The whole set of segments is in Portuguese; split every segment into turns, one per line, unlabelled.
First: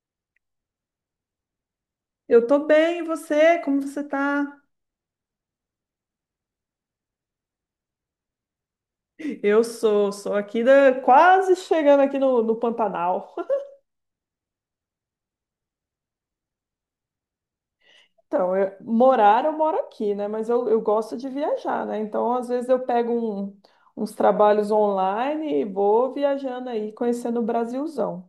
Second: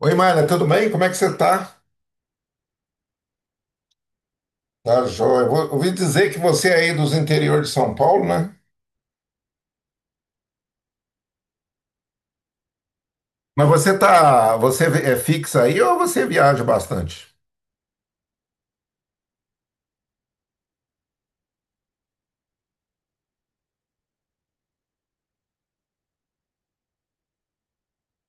Oi, Mara, tudo bem? Como é que você tá?
Eu tô bem, e você? Como você tá?
Tá, joia. Ouvi dizer que você é aí dos interior de São Paulo, né?
Eu sou aqui da, quase chegando aqui no Pantanal.
Mas você tá, você é fixa aí ou você viaja bastante?
Então, morar eu moro aqui, né? Mas eu gosto de viajar, né? Então, às vezes eu pego uns trabalhos online e vou viajando aí, conhecendo o Brasilzão.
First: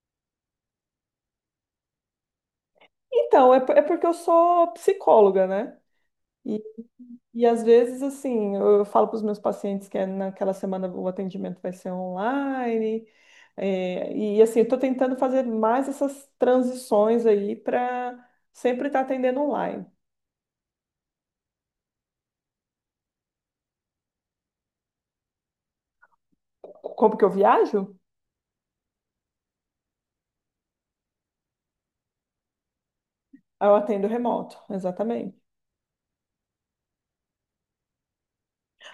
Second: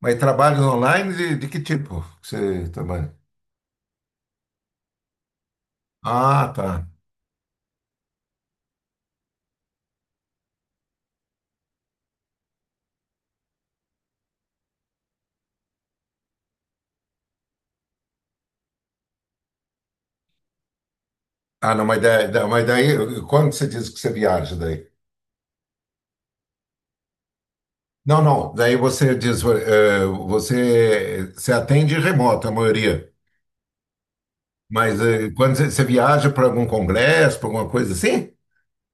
Mas trabalhos online de que tipo que você trabalha?
Então, é porque eu sou psicóloga, né?
Ah,
E,
tá.
e às vezes, assim, eu falo para os meus pacientes que é naquela semana o atendimento vai ser online. É, e assim, eu estou tentando fazer mais essas transições aí para sempre estar atendendo online.
Ah, não, mas daí, mas daí, quando você diz que você viaja daí?
Como que eu viajo?
Não, não, daí você diz, você, você atende remoto, a maioria.
Ah, eu atendo remoto,
Mas
exatamente.
quando você, você viaja para algum congresso, para alguma coisa assim?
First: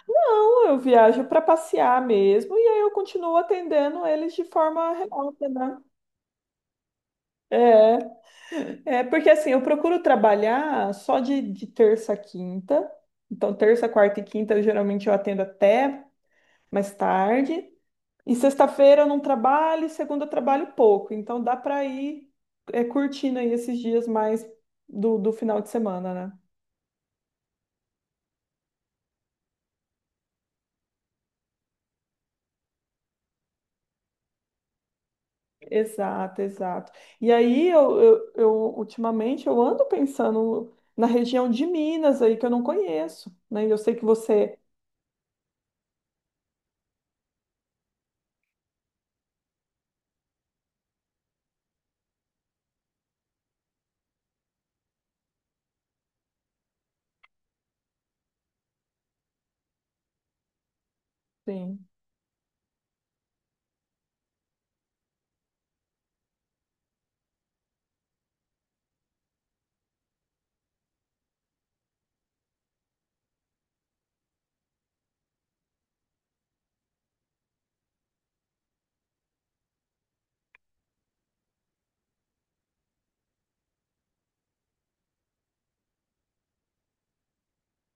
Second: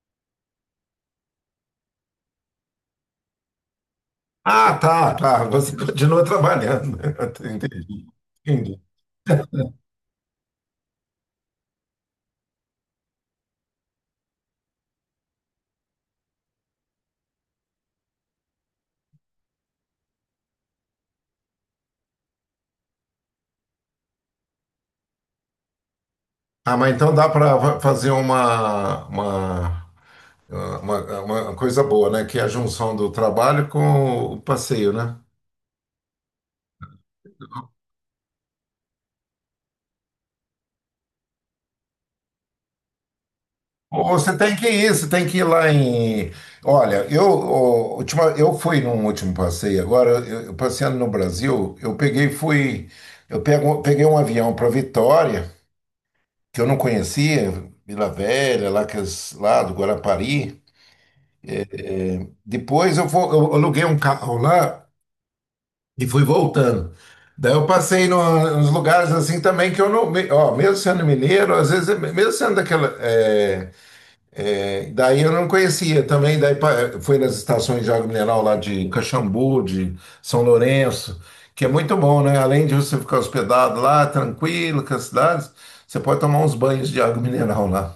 Não, eu viajo para passear mesmo e aí eu continuo atendendo eles de
Ah,
forma
tá, tá.
remota,
Você
né?
continua trabalhando.
É,
Entendi. Entendi.
é porque assim, eu procuro trabalhar só de terça a quinta. Então, terça, quarta e quinta, eu, geralmente eu atendo até mais tarde. E sexta-feira eu não trabalho, e segunda eu trabalho pouco. Então dá para ir curtindo aí esses dias mais do final de semana, né?
Ah, mas então dá para fazer uma coisa boa, né? Que é a junção do trabalho com o passeio, né?
Exato, exato. E aí eu, ultimamente eu ando pensando na região de Minas aí que eu não conheço, né? E eu sei
Ou
que
você tem
você
que ir, você tem que ir lá em. Olha, eu, ó, última, eu fui num último passeio agora, eu passeando no Brasil, eu peguei, fui. Eu pego, peguei um avião para Vitória, que eu não conhecia, Vila Velha, lá, que, lá do Guarapari.
Sim.
É, depois eu, vou, eu aluguei um carro lá e fui voltando. Daí eu passei nos lugares assim também que eu não. Ó, mesmo sendo mineiro, às vezes, mesmo sendo daquela. Daí eu não conhecia também. Fui nas estações de água mineral lá de Caxambu, de São Lourenço, que é muito bom, né? Além de você ficar hospedado lá, tranquilo, com as cidades, você pode tomar uns banhos de água mineral lá.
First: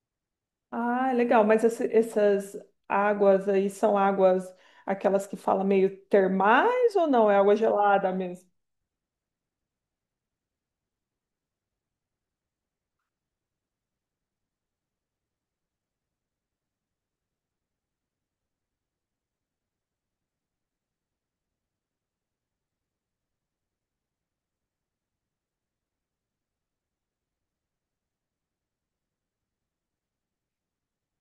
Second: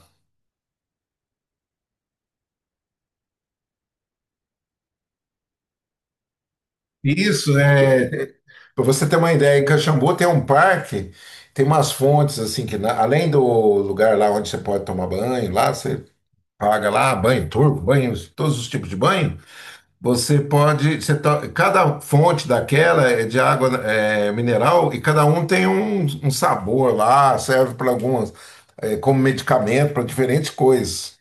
Ah, legal. Mas esse- essas águas aí são águas, aquelas que fala meio termais ou não? É água
Isso,
gelada
é.
mesmo?
Para você ter uma ideia, em Caxambu tem um parque, tem umas fontes assim que além do lugar lá onde você pode tomar banho, lá você paga lá banho turco, banho, todos os tipos de banho. Você pode, cada fonte daquela é de água mineral e cada um tem um, um sabor lá, serve para algumas como medicamento para diferentes coisas.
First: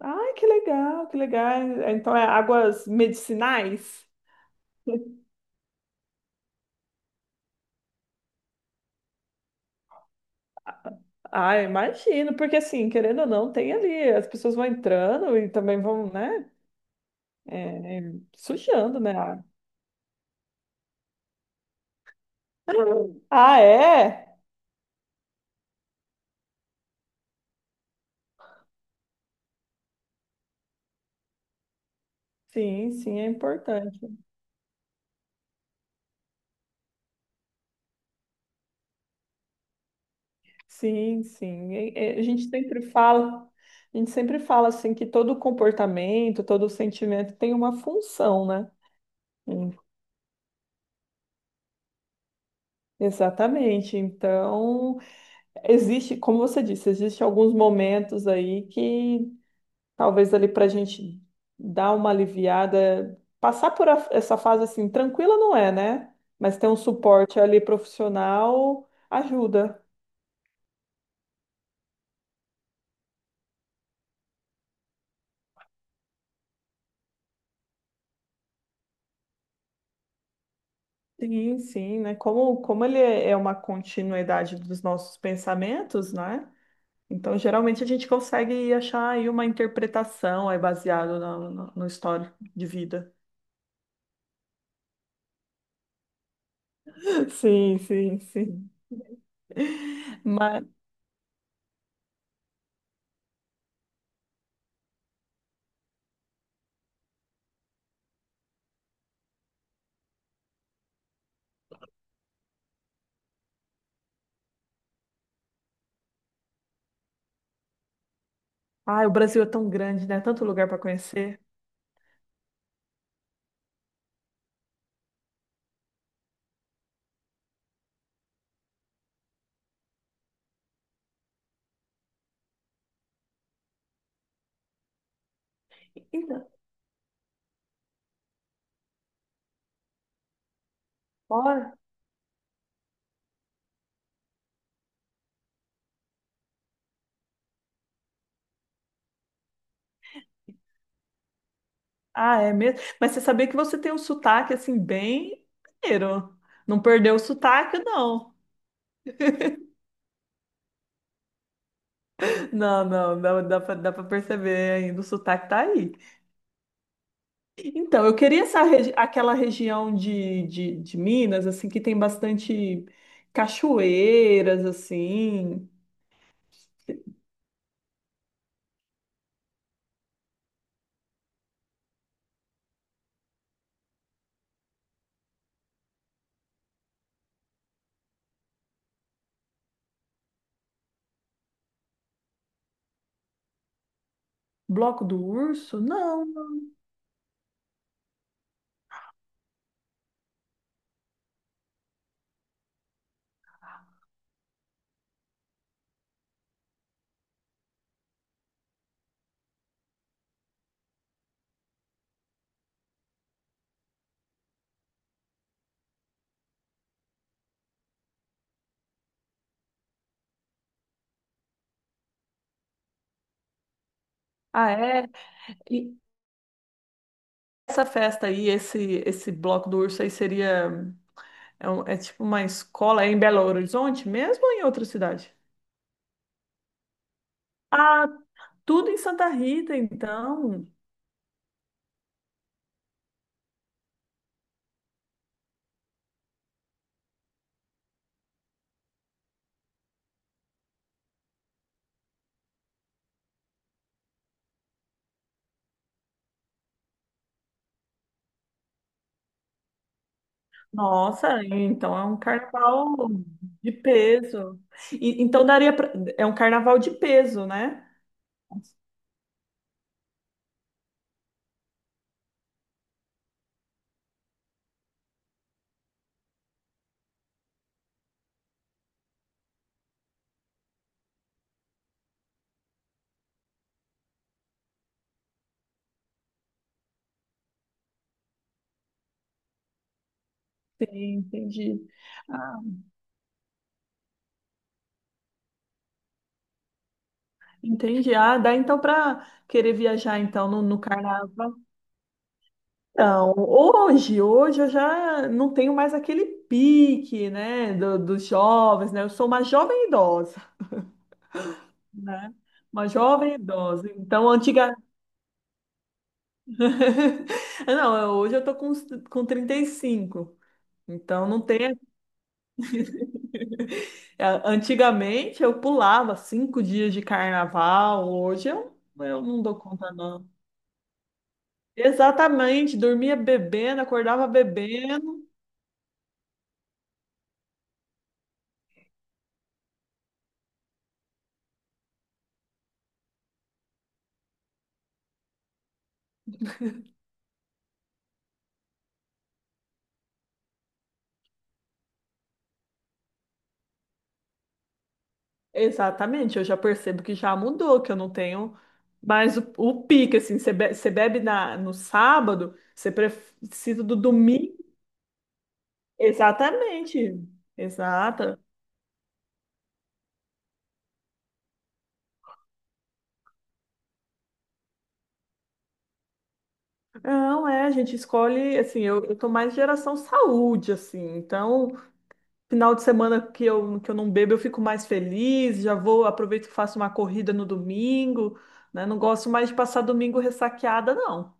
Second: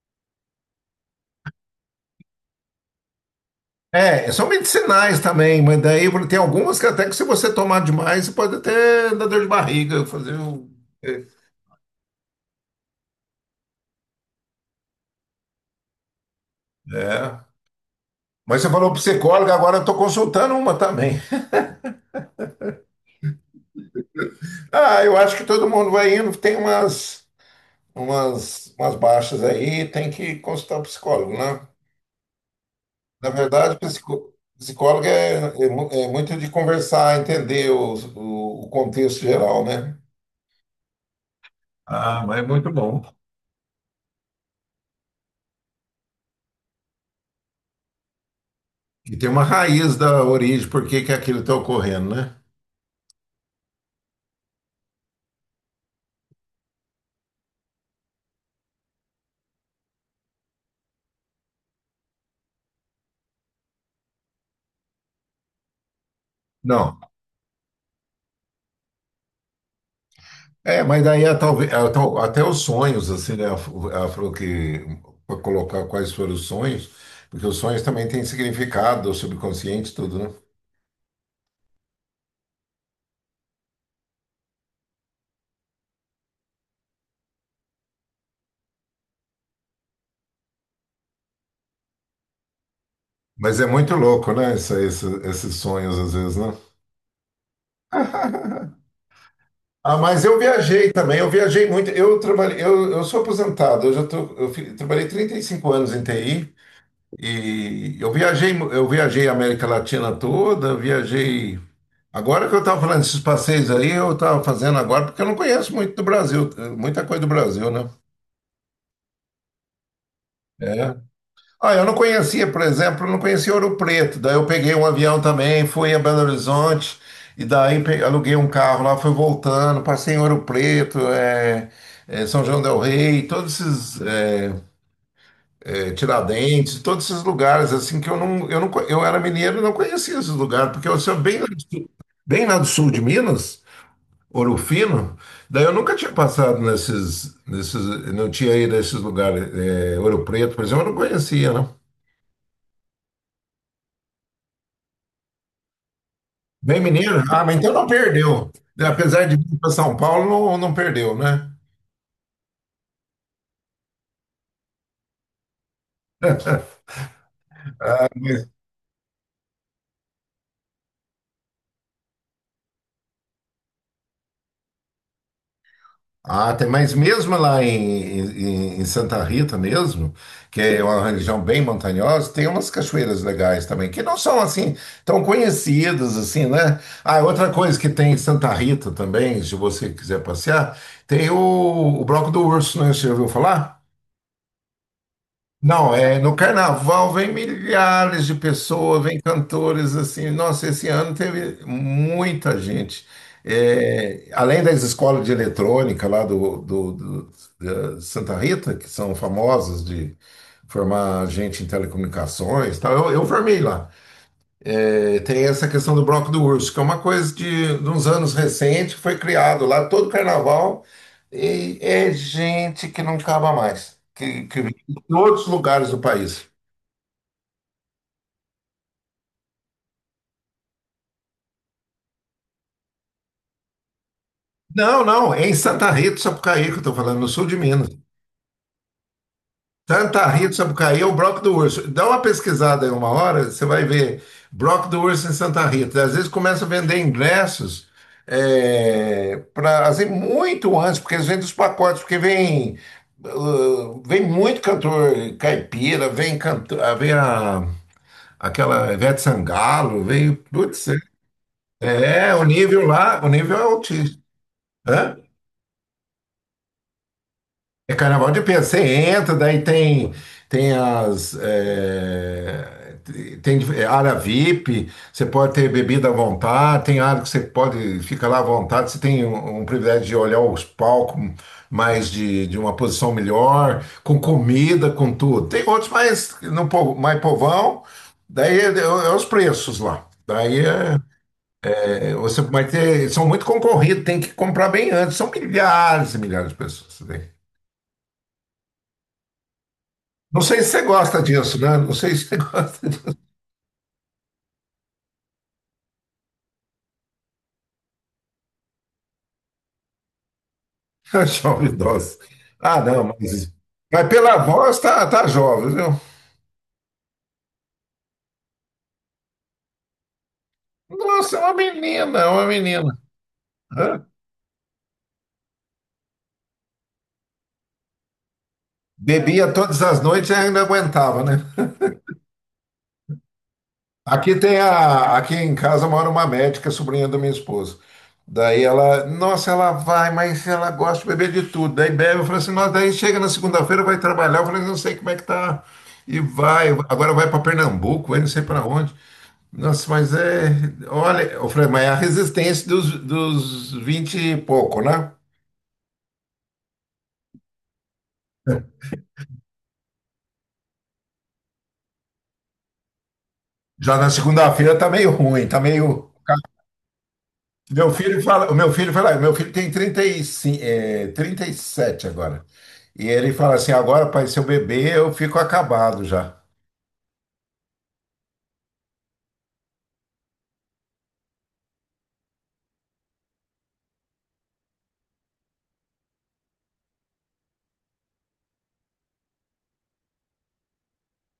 Ai, que legal, que legal. Então é águas medicinais?
É, são medicinais também, mas daí tem algumas que até que se você tomar demais, você pode até dar dor de barriga, fazer um. É.
Ah, imagino, porque assim, querendo ou não, tem ali, as pessoas vão entrando e também vão, né,
É. Mas você falou
sujando, né? a-
psicóloga, agora eu estou consultando uma também.
Ah, é?
Ah, eu acho que todo mundo vai indo, tem umas baixas aí, tem que consultar o psicólogo, né?
Sim, sim, é
Na verdade,
importante.
psicólogo é muito de conversar, entender o contexto geral, né?
Sim, sim. A
Ah, mas é
gente
muito
sempre
bom.
fala, a gente sempre fala assim que todo comportamento, todo sentimento tem uma função, né?
E tem uma
Hum,
raiz da origem, por que que aquilo está ocorrendo, né?
Exatamente. Então, existe, como você disse, existe alguns momentos aí que talvez ali para a gente dar uma aliviada, passar por essa fase assim, tranquila não é, né? Mas ter um
Não.
suporte ali profissional ajuda.
É, mas daí é até os sonhos, assim, né? Ela falou que para colocar quais foram os sonhos, porque os sonhos também têm significado, o subconsciente, tudo, né?
Sim, sim, né? Como ele é uma continuidade dos nossos pensamentos, né? Então, geralmente a gente consegue achar aí uma interpretação aí baseado no histórico de vida.
Mas é muito louco, né? Esses sonhos, às vezes, né?
Sim, sim, sim.
Ah, mas eu
mas
viajei também, eu viajei muito. Eu trabalhei, eu sou aposentado, eu já tô, trabalhei 35 anos em TI e eu viajei, eu viajei a América Latina toda, viajei. Agora que eu estava falando desses passeios aí, eu estava fazendo agora, porque eu não conheço muito do Brasil, muita coisa do Brasil, né?
Ai, o Brasil é tão grande, né? Tanto lugar para
É.
conhecer.
Ah, eu não conhecia, por exemplo, eu não conhecia Ouro Preto. Daí eu peguei um avião também, fui a Belo Horizonte, e aluguei um carro lá, fui voltando, passei em Ouro Preto, São João del Rei, todos esses
Então,
Tiradentes, todos esses lugares assim que eu era mineiro e não conhecia esses lugares, porque eu sou
bora.
bem lá do sul de Minas. Ouro Fino? Daí eu nunca tinha passado não tinha ido a esses lugares. É, Ouro Preto, por exemplo, eu não conhecia, não.
Ah, é mesmo? Mas você sabia que você tem um sotaque assim bem mineiro.
Bem
Não perdeu o
mineiro? Ah, mas então
sotaque,
não
não.
perdeu. Apesar de vir para São Paulo, não, não perdeu, né?
Não, não, não, dá pra perceber ainda, o sotaque tá aí. Então, eu queria essa aquela região de, de Minas, assim, que tem bastante cachoeiras, assim,
Ah, tem, mas mesmo lá em Santa Rita mesmo, que é uma região bem montanhosa, tem umas cachoeiras legais também, que não são assim tão conhecidas assim, né? Ah, outra coisa que tem em Santa Rita também, se você quiser passear, tem o Bloco do Urso, né? Você já ouviu falar?
Bloco do Urso?
Não, é,
Não.
no carnaval vem milhares de pessoas, vem cantores assim. Nossa, esse ano teve muita gente. É, além das escolas de eletrônica lá da Santa Rita, que são famosas de formar gente em telecomunicações, e tal, eu formei lá. É, tem essa questão do bloco do urso, que é uma coisa de uns anos recente, que foi criado lá todo carnaval, e é gente que não acaba mais, que
Ah,
vem de
é?
todos os lugares
E
do país.
essa festa aí, esse Bloco do Urso aí seria. É, um- é tipo uma escola, é em Belo Horizonte mesmo ou em outra
Não,
cidade?
não, é em Santa Rita do Sapucaí que eu estou falando, no sul de Minas.
Ah, tudo em Santa Rita,
Santa Rita do
então.
Sapucaí é o Broco do Urso. Dá uma pesquisada aí uma hora, você vai ver Broco do Urso em Santa Rita. Às vezes começa a vender ingressos pra, assim, muito antes, porque eles vendem os pacotes, porque vem, vem muito cantor caipira, vem, cantor, vem a, aquela Ivete Sangalo, vem. Putz,
Nossa, então é um
é, o nível
carnaval
lá, o nível é
de
altíssimo.
peso.
Hã?
E- então daria pra... É um carnaval de peso, né?
É carnaval de Pedro. Você entra, daí tem as é, tem área VIP. Você pode ter bebida à vontade. Tem área que você pode ficar lá à vontade. Você tem um, um privilégio de olhar os palcos mais de uma posição melhor, com comida, com tudo. Tem outros mais no povo- mais povão. Daí é os preços lá.
Sim, entendi.
Você
Ah,
vai ter, são muito concorridos, tem que comprar bem antes. São milhares e milhares de pessoas, né?
entendi. Ah, dá então para querer viajar
Não
então
sei
no,
se
no
você gosta
carnaval.
disso, né? Não sei se você gosta de
Então, hoje, hoje eu já não tenho mais aquele pique, né, do- dos jovens, né? Eu sou uma jovem idosa.
jovem idosa.
Né?
Ah,
Uma
não,
jovem idosa.
mas
Então,
pela
antiga.
voz tá, tá jovem, viu?
Não, eu- hoje eu tô com, com 35. Então,
Nossa, é
não
uma
tem.
menina, é uma menina. Hã?
É, Antigamente eu pulava 5 dias de carnaval. Hoje eu não
Bebia
dou
todas
conta,
as
não.
noites e ainda aguentava, né?
Exatamente, dormia bebendo, acordava
Aqui tem a,
bebendo.
aqui em casa mora uma médica, sobrinha da minha esposa. Daí ela, nossa, ela vai, mas ela gosta de beber de tudo. Daí bebe, eu falei assim, nossa, daí chega na segunda-feira, vai trabalhar. Eu falei, não sei como é que tá. E vai, agora vai para Pernambuco, vai não sei para onde. Nossa, mas é. Olha, ô Fred, mas é a resistência dos, dos 20 e pouco, né?
Exatamente, eu já percebo que já mudou, que eu não tenho mais o pique, assim, você bebe no sábado, você precisa
Já
do
na
domingo.
segunda-feira tá meio ruim, tá meio.
Exatamente, exato.
O meu filho fala, meu filho tem 35, é, 37 agora. E ele fala assim: agora, pai, se eu beber, eu fico acabado já.
Não, é, a gente escolhe, assim, eu tô mais geração saúde, assim, então, final de semana que eu não bebo, eu fico mais feliz, já vou, aproveito que faço uma corrida no domingo, né? Não gosto mais de passar domingo ressaqueada, não.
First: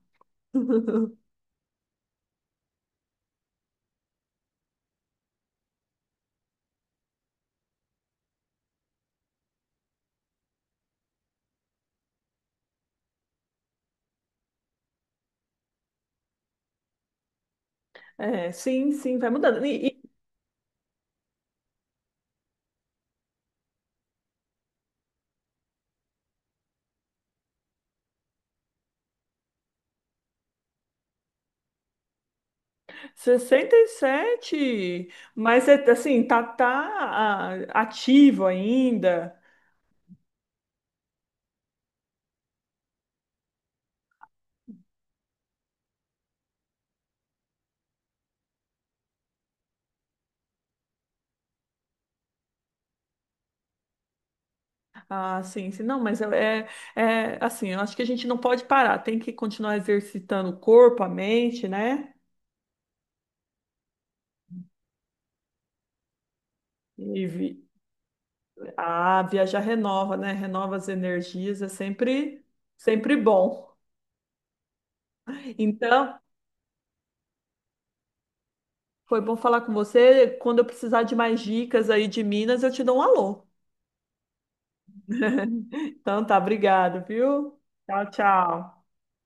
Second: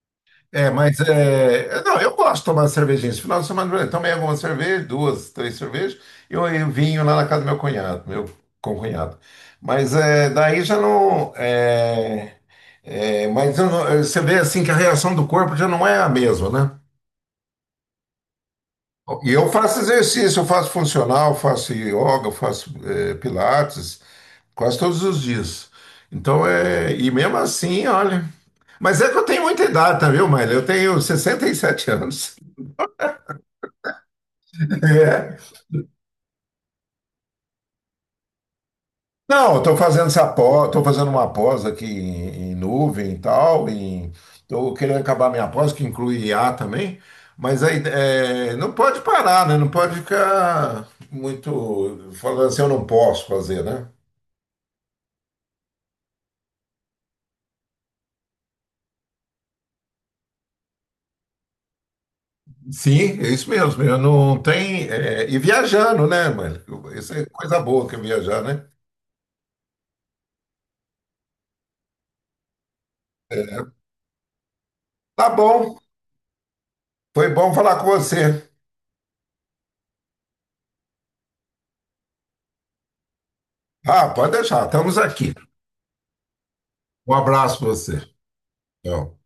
É, mas é. Não, eu gosto de tomar cervejinha. Esse final de semana eu tomei algumas cervejas, duas, três cervejas, e eu vinho lá na casa do meu cunhado, meu concunhado. Mas é, daí já não. Mas eu você vê assim que a reação do corpo já não é a mesma, né?
É, sim, sim, vai
E eu
mudando.
faço
E
exercício, eu faço funcional, faço yoga, eu faço pilates, quase todos os dias. Então é. E mesmo assim, olha. Mas é que eu tenho muita idade, tá, viu, Maíra? Eu tenho 67 anos.
67,
É.
mas é, assim, tá, tá, ativo ainda,
Não, estou fazendo essa pós, estou fazendo uma pós aqui em nuvem e tal, em, estou querendo acabar minha pós, que inclui I a também, mas aí é, não pode parar, né? Não pode ficar muito falando assim, eu não posso fazer, né?
Ah, sim, sim. Não, mas é, é, assim, eu acho que a gente não pode parar, tem que continuar exercitando o corpo, a mente, né?
Sim, é isso mesmo. Eu não tem e viajando, né, mano? Isso é
E vi...
coisa boa que é viajar, né?
ah, viajar renova, né? Renova as energias, é sempre, sempre bom.
Tá bom,
Então,
foi bom falar com você.
foi bom falar com você. Quando eu precisar de mais dicas aí de Minas, eu te dou um alô.
Ah, pode deixar, estamos aqui.
Então tá, obrigado,
Um abraço
viu?
para você.
Tchau, tchau.
Tchau.